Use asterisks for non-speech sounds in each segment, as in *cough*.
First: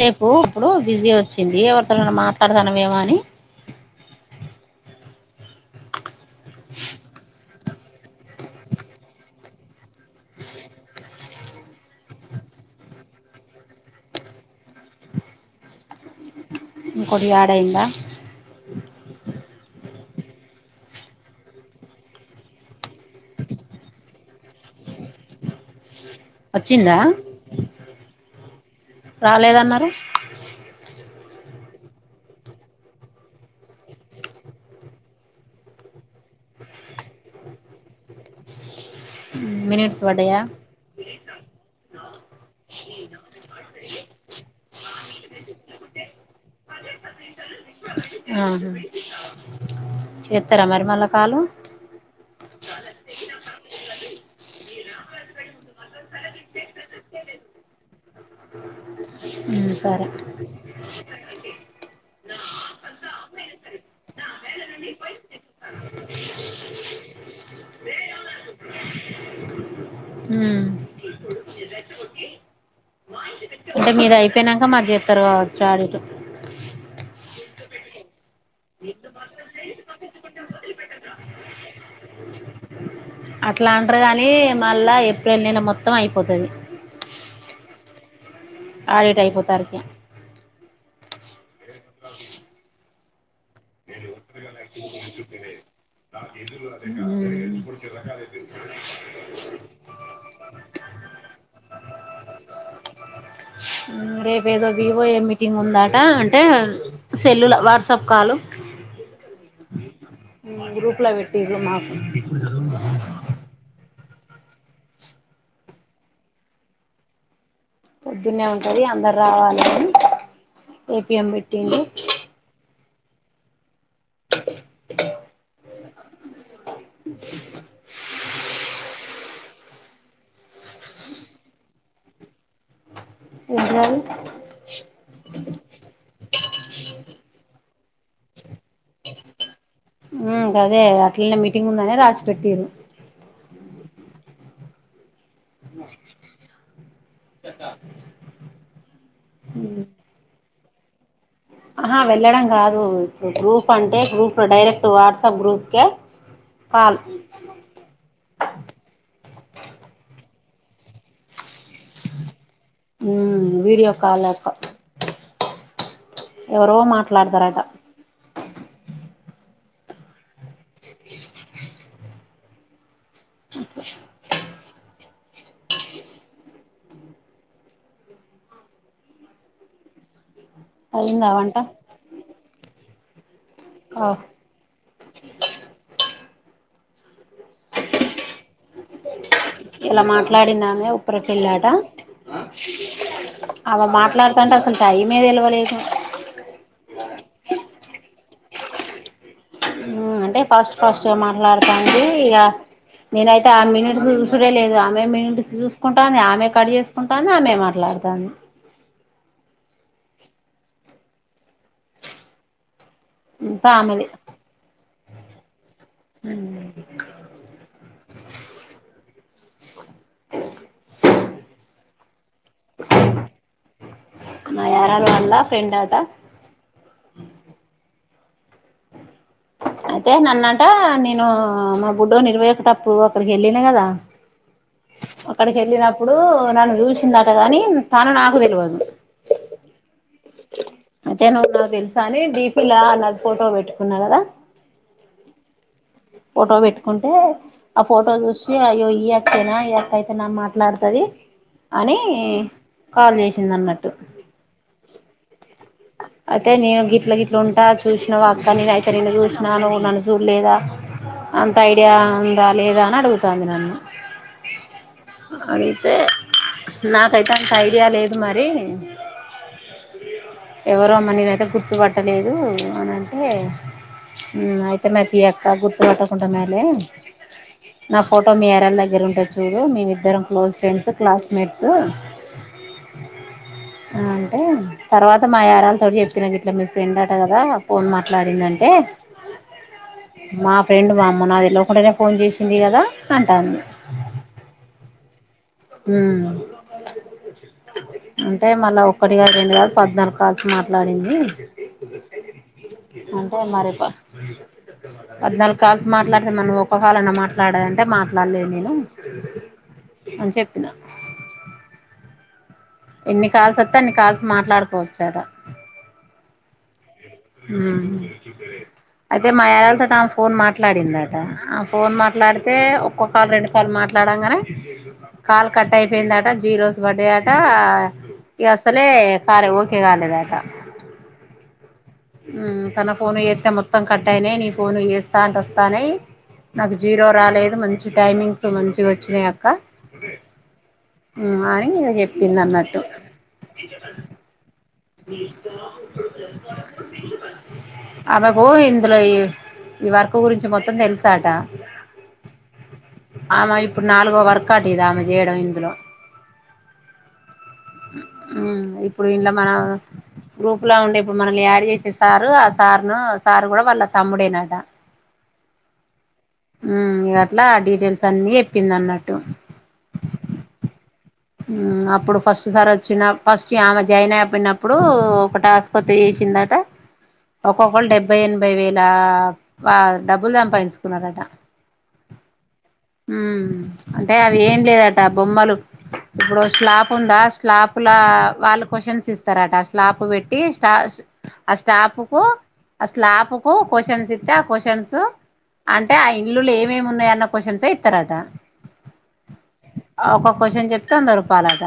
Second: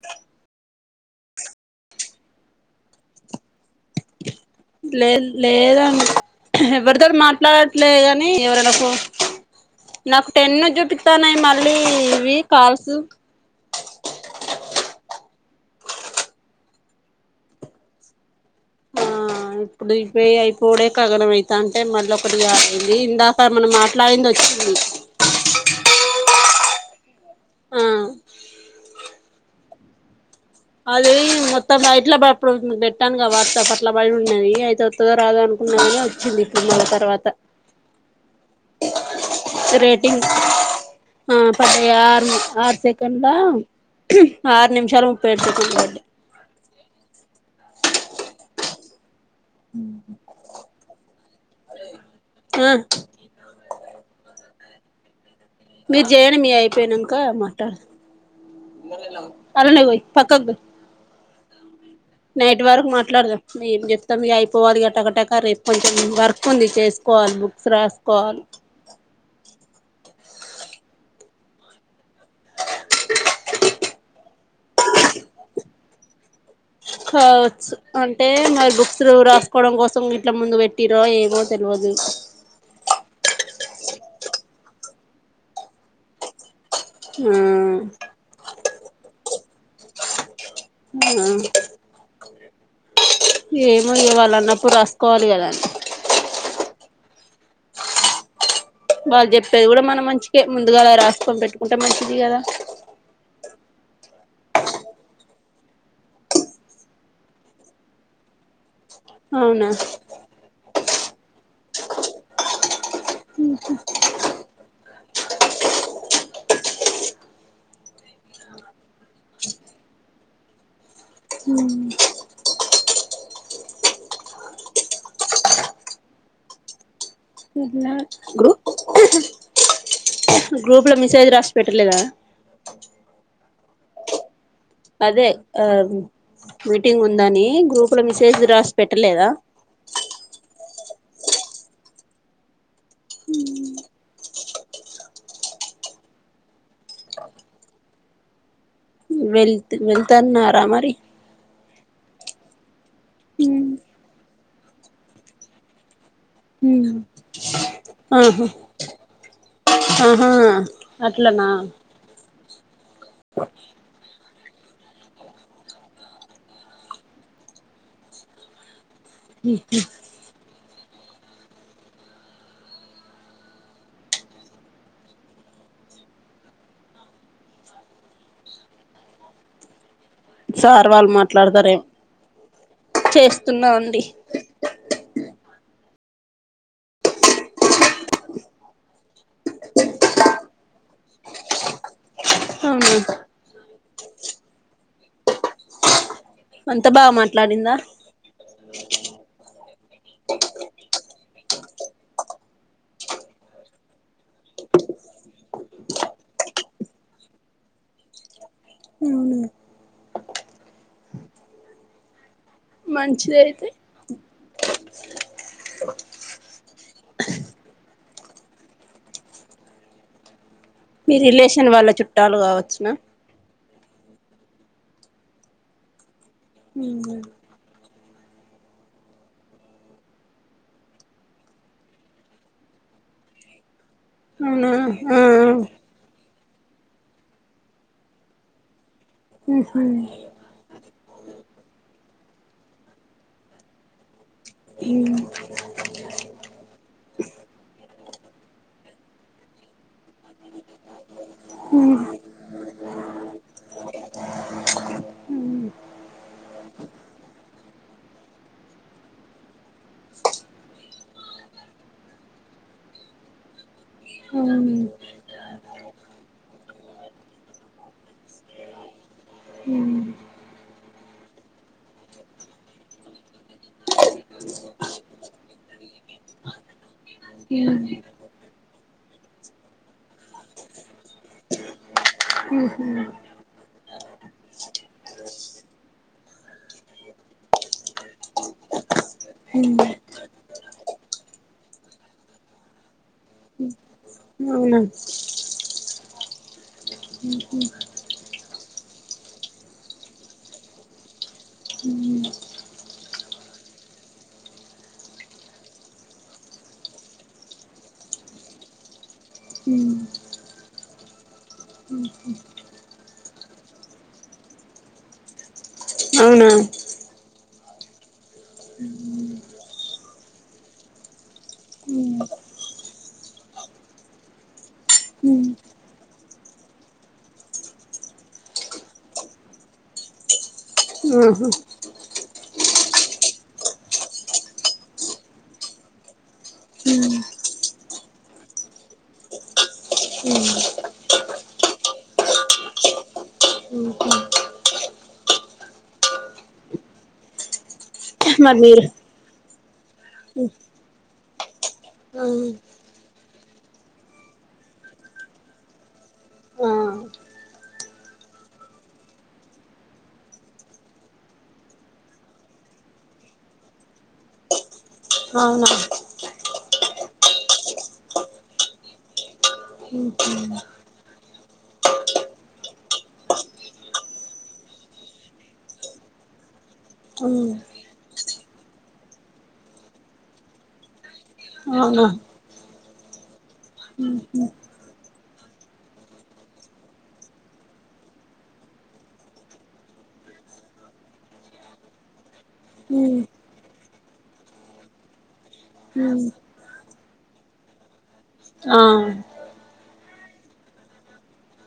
సేపు ఇప్పుడు బిజీ వచ్చింది ఎవరితో నైనా మాట్లాడతానవేమో అని లేదు లేదండి ఎవరితోనీ మాట్లాడట్లే కానీ ఎవరైనా ఫోన్ నాకు టెన్ ను చూపిస్తాన్నాయి మళ్ళీ ఇవి కాల్సు ఇంకోటి ఆడ్ అయిందా ఆ ఇప్పుడు ఇవ్వే అయిపోవుడే గగనం అయితంటే మళ్ళీ ఒకటి ఆడ్ అయింది ఇందాక మనం మాట్లాడింది ఓ వచ్చిందా ఆ రాలేదన్నారు అది మొత్తం ఇట్లా అప్పుడు పెట్టాను క వత అట్లా బయ ఉన్నది అయితే వత్తదో రాదు అను న్నాగా వచ్చింది ఇపుడు మల తర్వాత మీనిట్స్ రేటింగ్ వడయ ఆ పడయా ఆరు ఆరు సెకండ్లా ఆరు నిమిషాలు పెడుటుకువండి *unintelligible* అ చేస్తారా మరి మళ్ళా కాలు ఆ మీరు చేయడి మీ అయిపోయానాక మాట్లాడత ఆన్ల ఉమ్ నే పోయి సరే పక్కక్ పో నైట్ వరకు మాట్లాడదాం ఏం చెప్తాం మీ అయిపోవలి గట్టా గట్టాక రేపు కొంచెం వర్క్ ఉంది చేసు పోవాలి బుక్స్ రాసుకోవాలే ఉం అంటే మీది అయిపోయినాక మాది చేస్తారు కావచ్చు అడ ఇటు కావచ్చు అంటే మరి బుక్స్ రాసుకోవడం కోసం ఇట్ల ముందు పెట్టిరో ఏమో తెలువదు అట్లా అంటారు కాని మళ్ళా ఏప్రిల్ నెల మొత్తం అయిపోతది ఉం ఆడిట్ అయిపోతారికి ఆ ఏమో ఇగ వాళ్లు అన్నప్పుడు రాసుకోవాలి కద ఉం వాళ్ళు చెప్పేది కూడా మనం మంచికే ముందుగాల రాసుకని పెట్టుకుంటే మంచిది కదా రేపేదో వివో ఏ మీటింగ్ ఉందాట అంటే సెల్లుల వాట్సాప్ కాలు అవునా గ్రూప్లో వెట్టిరూ మాకు ఊహు పొద్దునే ఉంటది అందరావాలి అని ఏపిఎం పెట్టిండు గ్రూప్ గ్రూప్ ల మిసెజ్ రాసి పెట్టలేదా ఏంటిదది అదే ఆ మీటింగ్ ఉందని గ్రూప్ లో మిసేజ్ రాసి పెట్టలేదా? ఉమ్ గదే అట్లనే మీటింగ్ ఉందనే రాసి పెట్టిరూ చెట్టా *unintelligible* వెళ్త్ వెళ్తాన్నరా మరి? ఆహా వెళ్ళడం గాదు ఇప్పుడు గ్రూప్ అంటే గ్రూప్ లో డైరెక్ట్ వాట్సాప్ గ్రూప్కే కాల్ ఊహు ఆహ, ఆహా. అట్లనా ఉమ్ వీడియో కాల ఎవరో మాట్లాడతరటా! ఈహీ అట్లా సార్ వాళ్ళు అయిందా వంట మాట్లాడతారేం చేస్ స్తున్నా ఉంది, ఆహ్ ఈయాల మాట్లాడిందామే ఉప్పురపేళ్ళాట. హుమ్ ఆమె మాట్లాడతంటే అసలు టైమే తెలివలేదు, అంతా బాగా మాట్లాడిందా, ఊ అంటే ఫస్ట్ ఫస్ట్గా మాట్లాడతాంది. ఇగా నేనైతే ఆ మినిట్స్ చూసుడే లేదు ఆమె మినిట్స్ చూసుకుంటాంది. ఆమె కట్ చేసుకుంటాంది, ఆమె మాట్లాడ తంది, ఊ మంచిదే అయితే, ఊ *unintelligible* మీ రిలేషన్ వాళ్ళ చుట్టాలు కావొచ్చునా, మా యారలా వాళ్ళ ఫ్రెండ్ ఆట ఉహు *unintelligible* అయితే నన్నంట నేను మా బుడ్డోని ఇరవైయెకటప్పుడు అక్కడికెళ్ళిన కదా *unintelligible* అవునా ఆ అక్కడికెళ్ళినప్పుడు నన్ను చూసిందట కాని, తను నాకు తెల్వదు, ఊహు అయితే నువ్వు నాకు తెలుసాని డీపీలా నాది ఫోటో పెట్టుకున్నా, కాదా ఈ ఫోటో పెట్టుకుంటే ఆ ఫోటో చూసి అయ్యో ఈ అక్కెనా ఈ అక్కైతే నా మాట్లాడతది. దీ అని కాల్ చేసింది, అన్నట్టు ఉ *unintelligible* అయితే నేను గిట్ల గిట్ల ఉంటా చూసినవా అక్క నేను అయితే నిన్ను చూసినా నువ్వు నన్ను చూడలేదా, అంత ఐడియా ఉందా లేదా అని అడుగుతంది నన్ను అయితే నాకైతే అంత ఐడియా లేదు మరి ఉ ఎవరు అమ్మనినైతే గుర్తుపట్టలేదు, అని అంటే అయితమైతి అక్క గుర్తు పెట్టకుంటమైలే నా ఫోటో మీ యారాలు దగ్గర దగ్గర ఉంటది చూడు మీము ఇద్దరం క్లోజ్ ఫ్రెండ్స్ క్లాస్మేట్స్, ఆ అంటే తర్వాత, మా యరాల తో చెప్పినా ఇట్లా మీ ఫ్రెండ్ అట కదా ఫోన్ మాట్లాడిందంటే, హుమ్ మా ఫ్రెండ్ వామ్మో నాకు తెలవా కుంటానే ఫోన్ చేసింది కదా అంటాంది. అవునా ఉ అంటే మళ్ళా ఒక్కటి కాదు రెండు కాదు పద్నాలుగు, కాల్స్ మాట్లాడింది, అంటే మరి పద్నాలుగు కాల్స్ మాట్లాడతే మరి నువ్వు ఒక్క కాలనా మాట్లాడంటే మాట్లాడలేదు నేను ఉ అని చెప్పిన ఎన్ని కాలల్స్ వస్తే అన్ని కాల్స్ మాట్లాడుకోవచ్చాట, అవునా ఊ అయితే మా యారాలు తోన్ని ఆ ఫోన్ మాట్లాడిందట ఆ ఫోన్ మాట్లాడితే ఒక్కో కాల్ రెండు కాల్ మాట్ మాట్లాడగానే కాల్ కట్ అయిపోయిందట జీరోస్ పడయట, ఇక అసలే కారే ఓకే కాలేదాట, ఉహు ఉ తన ఫోనుకు చేస్తే మొత్తం కట్ అయినాయి నీ ఫోనుకు చేస్తా అంటే వస్తానాయి. నాకు జీరో రాలేదు మంచి టైమింగ్స్ మంచిగొచ్చినయి అక్క అని ఇగ చెప్పిందన్నట్టు. అదకో మరి ఇందులో మీరు ఎయి ఈ వర్కు గురించి మొత్తం తెల్సాట. ఆమె ఇప్పుడు నాలుగో వర్కట ఇది ఆమె చేయడం ఇందులో ఆ ఇప్పుడు ఇన్లా మన గ్రూప్ల ఉండే ఇప్పుడు మనల్ని యా డ్ చేసే సార్ ఆ సార్ను సార్ కూడా వాళ్ళ తమ్ముడేనట. మ్ ఇగ అట్ల ఆ డీటెయిల్సన్ని చెప్పిందన్నట్టు. అప్పుడు ఫస్ట్ సార్ వచ్చిన ఫస్ట్ ఆమె జాయిన్ *unintelligible* ఒక టాస్క్ చేస్ సిందట. ఒకొక్కల్ డెబ్బై ఎనభై వేల డబ్బుల్ సంపాదించుకున్నరట. అవునా మ్ అంటే అవి ఏం లేదట బొమ్మలు ఇప్పుడు స్లాప్ ఉందా స్లాప్లా వాళ్ళు క్వశ్చన్ ఇస్తరట స్లాప్ పెట్టి స్టా ఆ స్టాపుకు ఆ స్లాపుకు క్వశ్చన్స్ ఇత్తే ఆ క్వశ్చన్స్ అంటే ఆ ఇల్లులేమేమ్ ఉన్నయన్న క్వశ్చన్సే ఇత్తరట. ఆ ఒక క్వశ్చన్ చెప్తే వంద రూపాలట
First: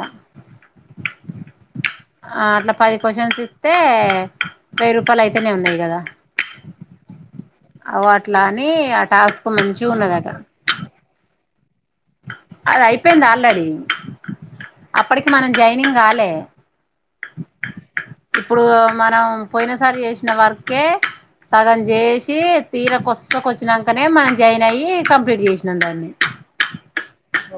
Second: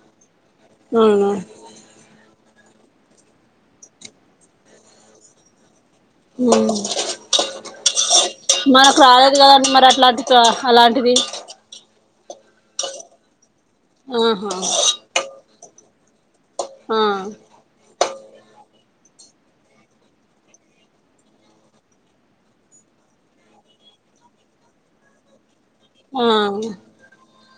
అవునా ఆ అట్ల పది క్వశ్చన్స్ ఇస్తే వెయ్యి రూపాల్ అయితనే ఉన్నయి కదా అగో అట్లా అని మనకు ఆ రాలేదు టాస్క్ కదండి మరి అట్లాంటి మంచిగుంన్నదట. అలాంటిది అద్ అయిపోయింది ఆల్రెడీ ఆహా నింగ్ కాలే ఆ ఇప్పుడూ మనం పొయిన సారి చేసిన వర్కే సగం చేసి తీర కొస్సకొచ్చినంకనే మనం జాయిన్ అయ్యి కంప్లీట్ చేసినం దాన్ని ఆ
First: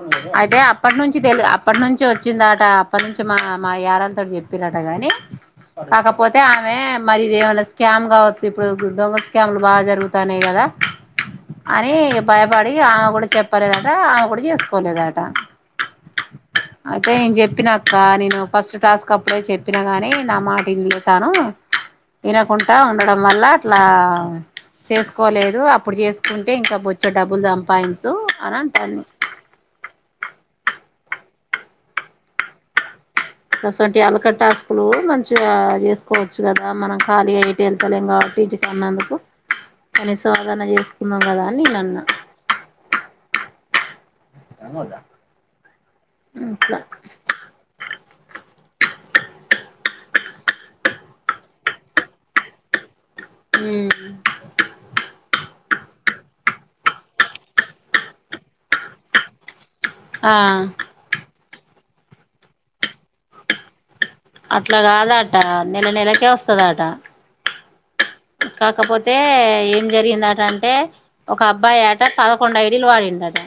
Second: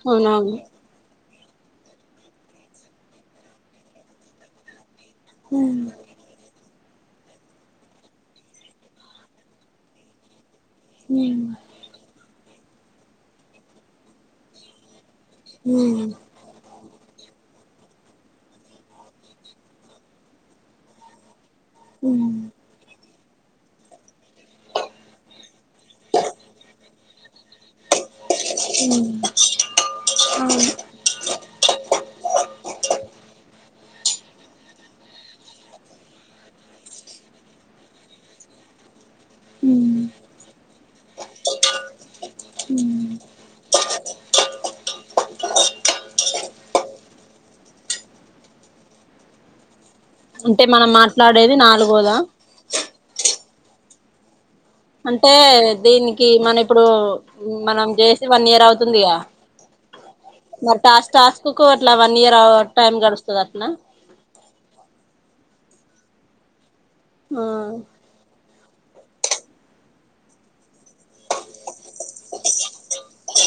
అవునవును అయితే అప్పట్ నుంచ్ చి తెలు అప్పట్ నుంచే వచ్చిందట అప్పట్నుంచే మా మా యారాల్తోటి చెప్పిన్రట గని ఉమ్, కాకపోతే ఆమె మరి ఇదేమన్నా స్కామ్ కావచ్చు ఇప్పుడు దొంగ స్కామ్లు బాగా జరుగుతాన్నయి కదా మ్ అని ఇగ భయపడి ఆమె కూడా చెప్పలేదట ఆమె కూడా చేస్కోలేదట. ఉమ్, అయితే నేన్ చెప్పినక్క నేను ఫస్ట్ టాస్క్ అప్పుడే చెప్పిన గాని నా మాట ఇన్లే తను ఉమ్, ఇనకుంట ఉండడం వల్ల అట్లా చేస్కోలేదు. అప్పుడు చేస్కుంటే ఇంకా బొచ్చెడు డబ్బులు సంపాదించు అనం టాన్ గసోంటి అలకట్ టాస్కులు మంచిగా చేస్కోవచ్చు కదా మనం ఖాళీగా ఎటు ఎళ్తలేం కాబ *inaudible* అన్నందుకు ఉమ్, అని సాధన చేస్కున్నాం కదా అని నేనన్నా మ్ అట్ల అంటే మనం మాట్లాడేది నాలుగోదా ఉమ్ అంటే దీనికి మన ఇప్పుడు మనం చేసి వన్ ఇయర్ అవుతుందిగా ఆ మరి టాస్క్ టాస్క్కు అట్ల వన్ ఇయర్ టైమ్ గడుస్తదట్న. అట్ల కాదట నెల నెలకే వస్తదట ఆ కాకపోతే ఏం జరిగిందట అంటే ఒక అబ్బాయట పదకొండు ఐడిలు వాడిండట.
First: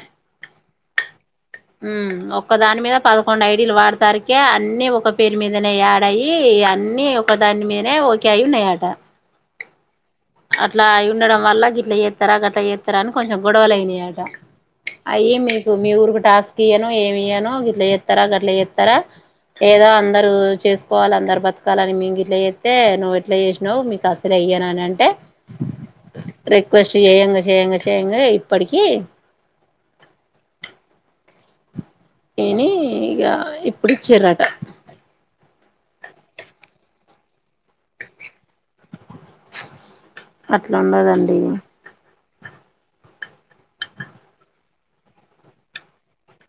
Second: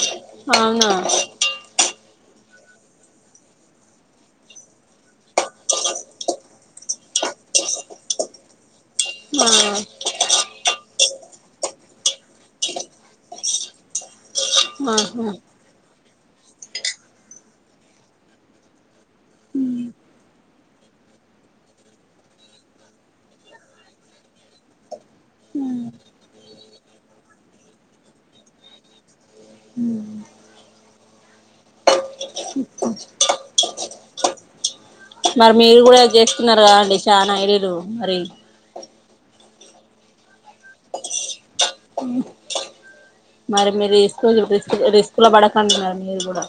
అవునా మ్ ఒక్క దాని మీద పదకొండు ఐడీలు వాడేసరికే అన్ని ఒక పేరు మీదనే యాడ్ అయి ఇగ అన్ని ఒక దాని మీదనే ఒకే అయి ఉన్నయట. మా ఉండడం వల్ల గిట్ల అట్లా జేతరా అని కొంచెం గొడవలయినాయట. ఆహా అయ్యి మీకు మీ ఊరుకు టాస్క్ ఇయను ఏమి ఇయ్యాను గిట్ల చేత్తర గట్లా చేత్తర, ఏదో అందరు చేసుకోవాలి అందరు బతకాలని మేం గిట్ల చేత్తే నువ్వు ఇట్లా చేసినావు. మీకు అసలే ఇయ్యనని అంటే రిక్వెస్ట్ చెయ్యంగా చెయ్యంగా చెయ్యంగా ఇప్పటికి *inaudible* ఇని ఇగా ఇప్పుడిచ్చిరట మరి మీరు కూడా చేస్తున్నారు కదండి చాలా ఐడి లు మరి ప్చ్ అట్లుండదండి మరి మీరు రిస్క్ రిస్క్ రిస్క్ లో పడకండి మరి మీరు కూడా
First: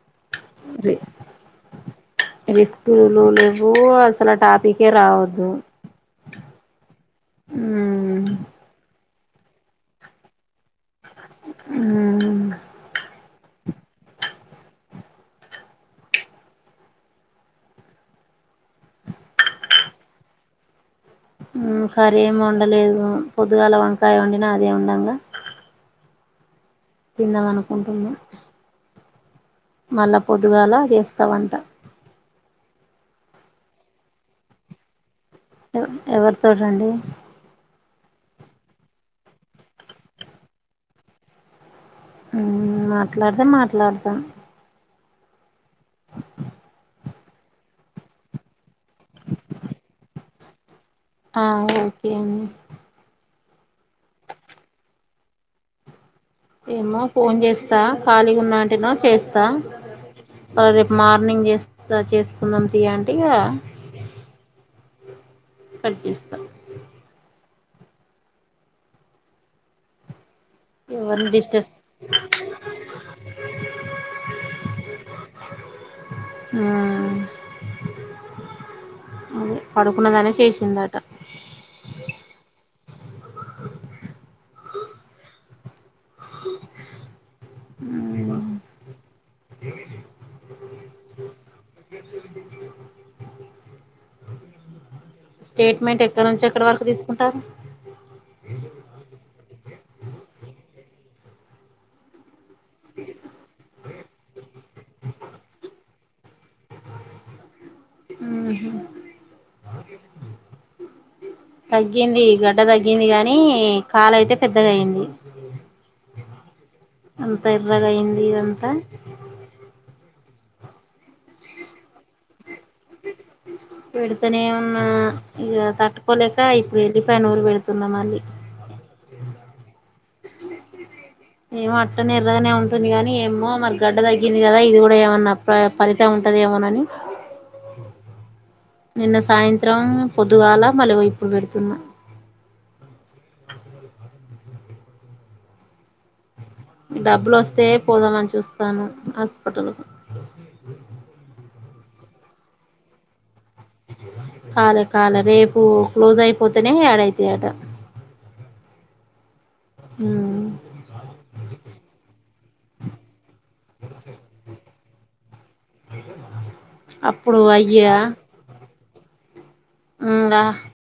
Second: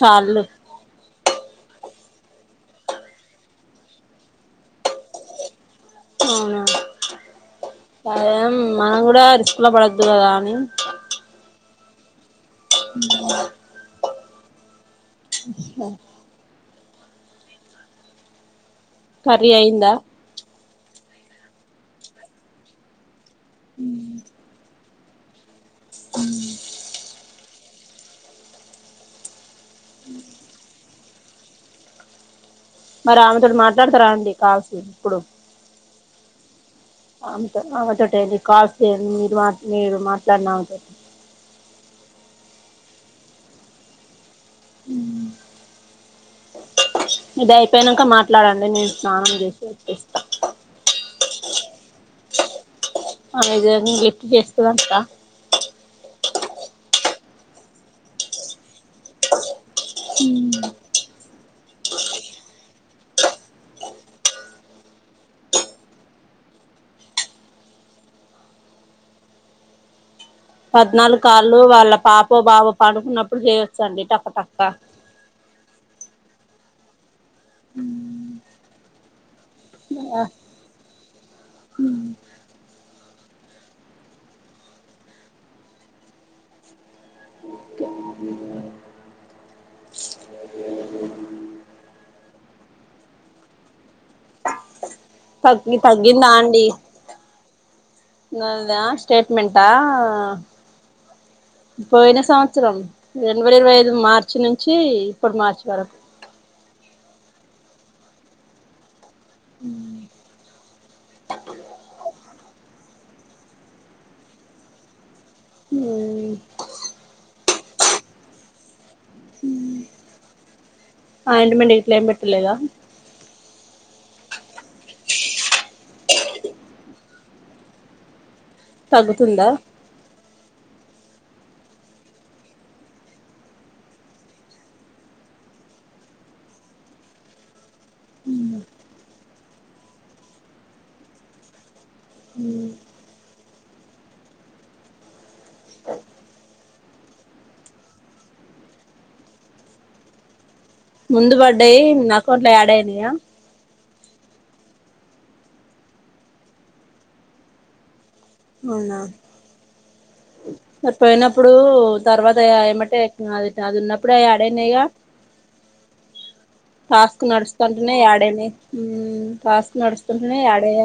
చాల్లు ఇది రిస్కులు లెవ్వు అసలు ఆ టాపిక్కే రావద్దు. అవునా ఉమ్ అదేం మనం కూడా రిస్క్ లో పడొద్దు కదా అని మ్మ్ *inaudible* ఆఓ *inaudible* కర్రీ అయిందా మ్మ్ కర్రీ ఎం వండలేదు పొద్దుగాల వంకాయ వండినా అదే ఉండంగా మ్మ్ తిందామనుకుంటున్న మళ్ళా పొద్దుగాలా చేస్తావంట మరి ఆమెతోటి మాట్లాడతారా అండి కాల్స్ ఇప్పుడు ఎవ ఎవరితోటి ఆమెతో ఆమె తోటే అండి కాల్స్ చేయండి మీరు మా మీరు మాట్లాడినా ఆమెతోటి మ్మ్ మాట్లాడితే మాట్లాడతా *inaudible* ఇది అయిపోయినంక మాట్లాడండి నేను స్నానం చేసి వచ్చేస్తా ఆ ఓకే అండి ఆమె జల్ది లిఫ్ట్ చేస్తదక్క ఏమో ఫోన్ చేస్తా ఖాళీగా ఉన్నంటేనో చేస్తా మ్మ్ రేపు మార్నింగ్ చేస్తా చేసుకుందాం తీయంటే ఇగ కట్ చేస్తా పద్నాలుగు ఎవరిని కాళ్ళు డిస్టర్బ్ వాళ్ళ పాపో బాబో పండుకున్నప్పుడు చేయొచ్చండి టక టక్క మ్మ్ అదే పడుకున్నదనే శేసిందట ఓకే *inaudible* *inaudible* తగ్గి స్టేట్మెంట్ ఎక్కడ తగ్గిందా నుంచి ఎక్కడ అండి వరకు తీసుకుంటారు నాదా స్టేట్మెంటా పోయిన సమ త్సరం రెండు వేల ఇరవై ఐదు మార్చి నుంచి ఇప్పుడు మార్చి వరకు మ్మ్ హ్మ్ తగ్గింది ఈగ ట్ట తగ్గింది గాని కాలు అయితే పెద్దగయింది మ్మ్ ఎర్రగయింది ఇదంతా మ్మ్ ఆయింట్మెంట్ ఇట్లేం పెట్టలేదా అ *inaudible* పెడతనే ఉన్నా ఇగా తట్టుకోలేక ఇప్పుడు ఎల్లిపాయ నూరి పెడుతున్నా మళ్ళీ తగ్గుతుందా ఏమో అట్నే ఎర్రగానే ఉంటుంది కాగానీ ఏమో మరి గడ్డ తగ్గింది కదా ఇది కూడా ఏమన్నా ప్రర్ ఫలితం ఉంటదేమోనని నిన్న సాయంత్రం పొద్దుగాల మళ్ళీ ఇప్పుడు పెడుతున్నా హ డబ్బులు వస్తే పోదామని చూస్తానా హాస్పిటల్ ముందు పడ్డాయి అకౌంట్లో యాడ్ అయినాయ కాలే కాలే రేపు క్లోజ్ అయిపోతేనే ఏడైత అట అవునా ఉమ్ పోయినప్పుడు తర్వాత ఏమంటే అది ఉన్నప్పుడే అడనాయీగా టాస్క్ అప్పుడు నడుస్తుంటనే అయ్యా యాడ్ అయినయీ టాస్క్ నడుస్తుంట ఇంగా అడ్డాయి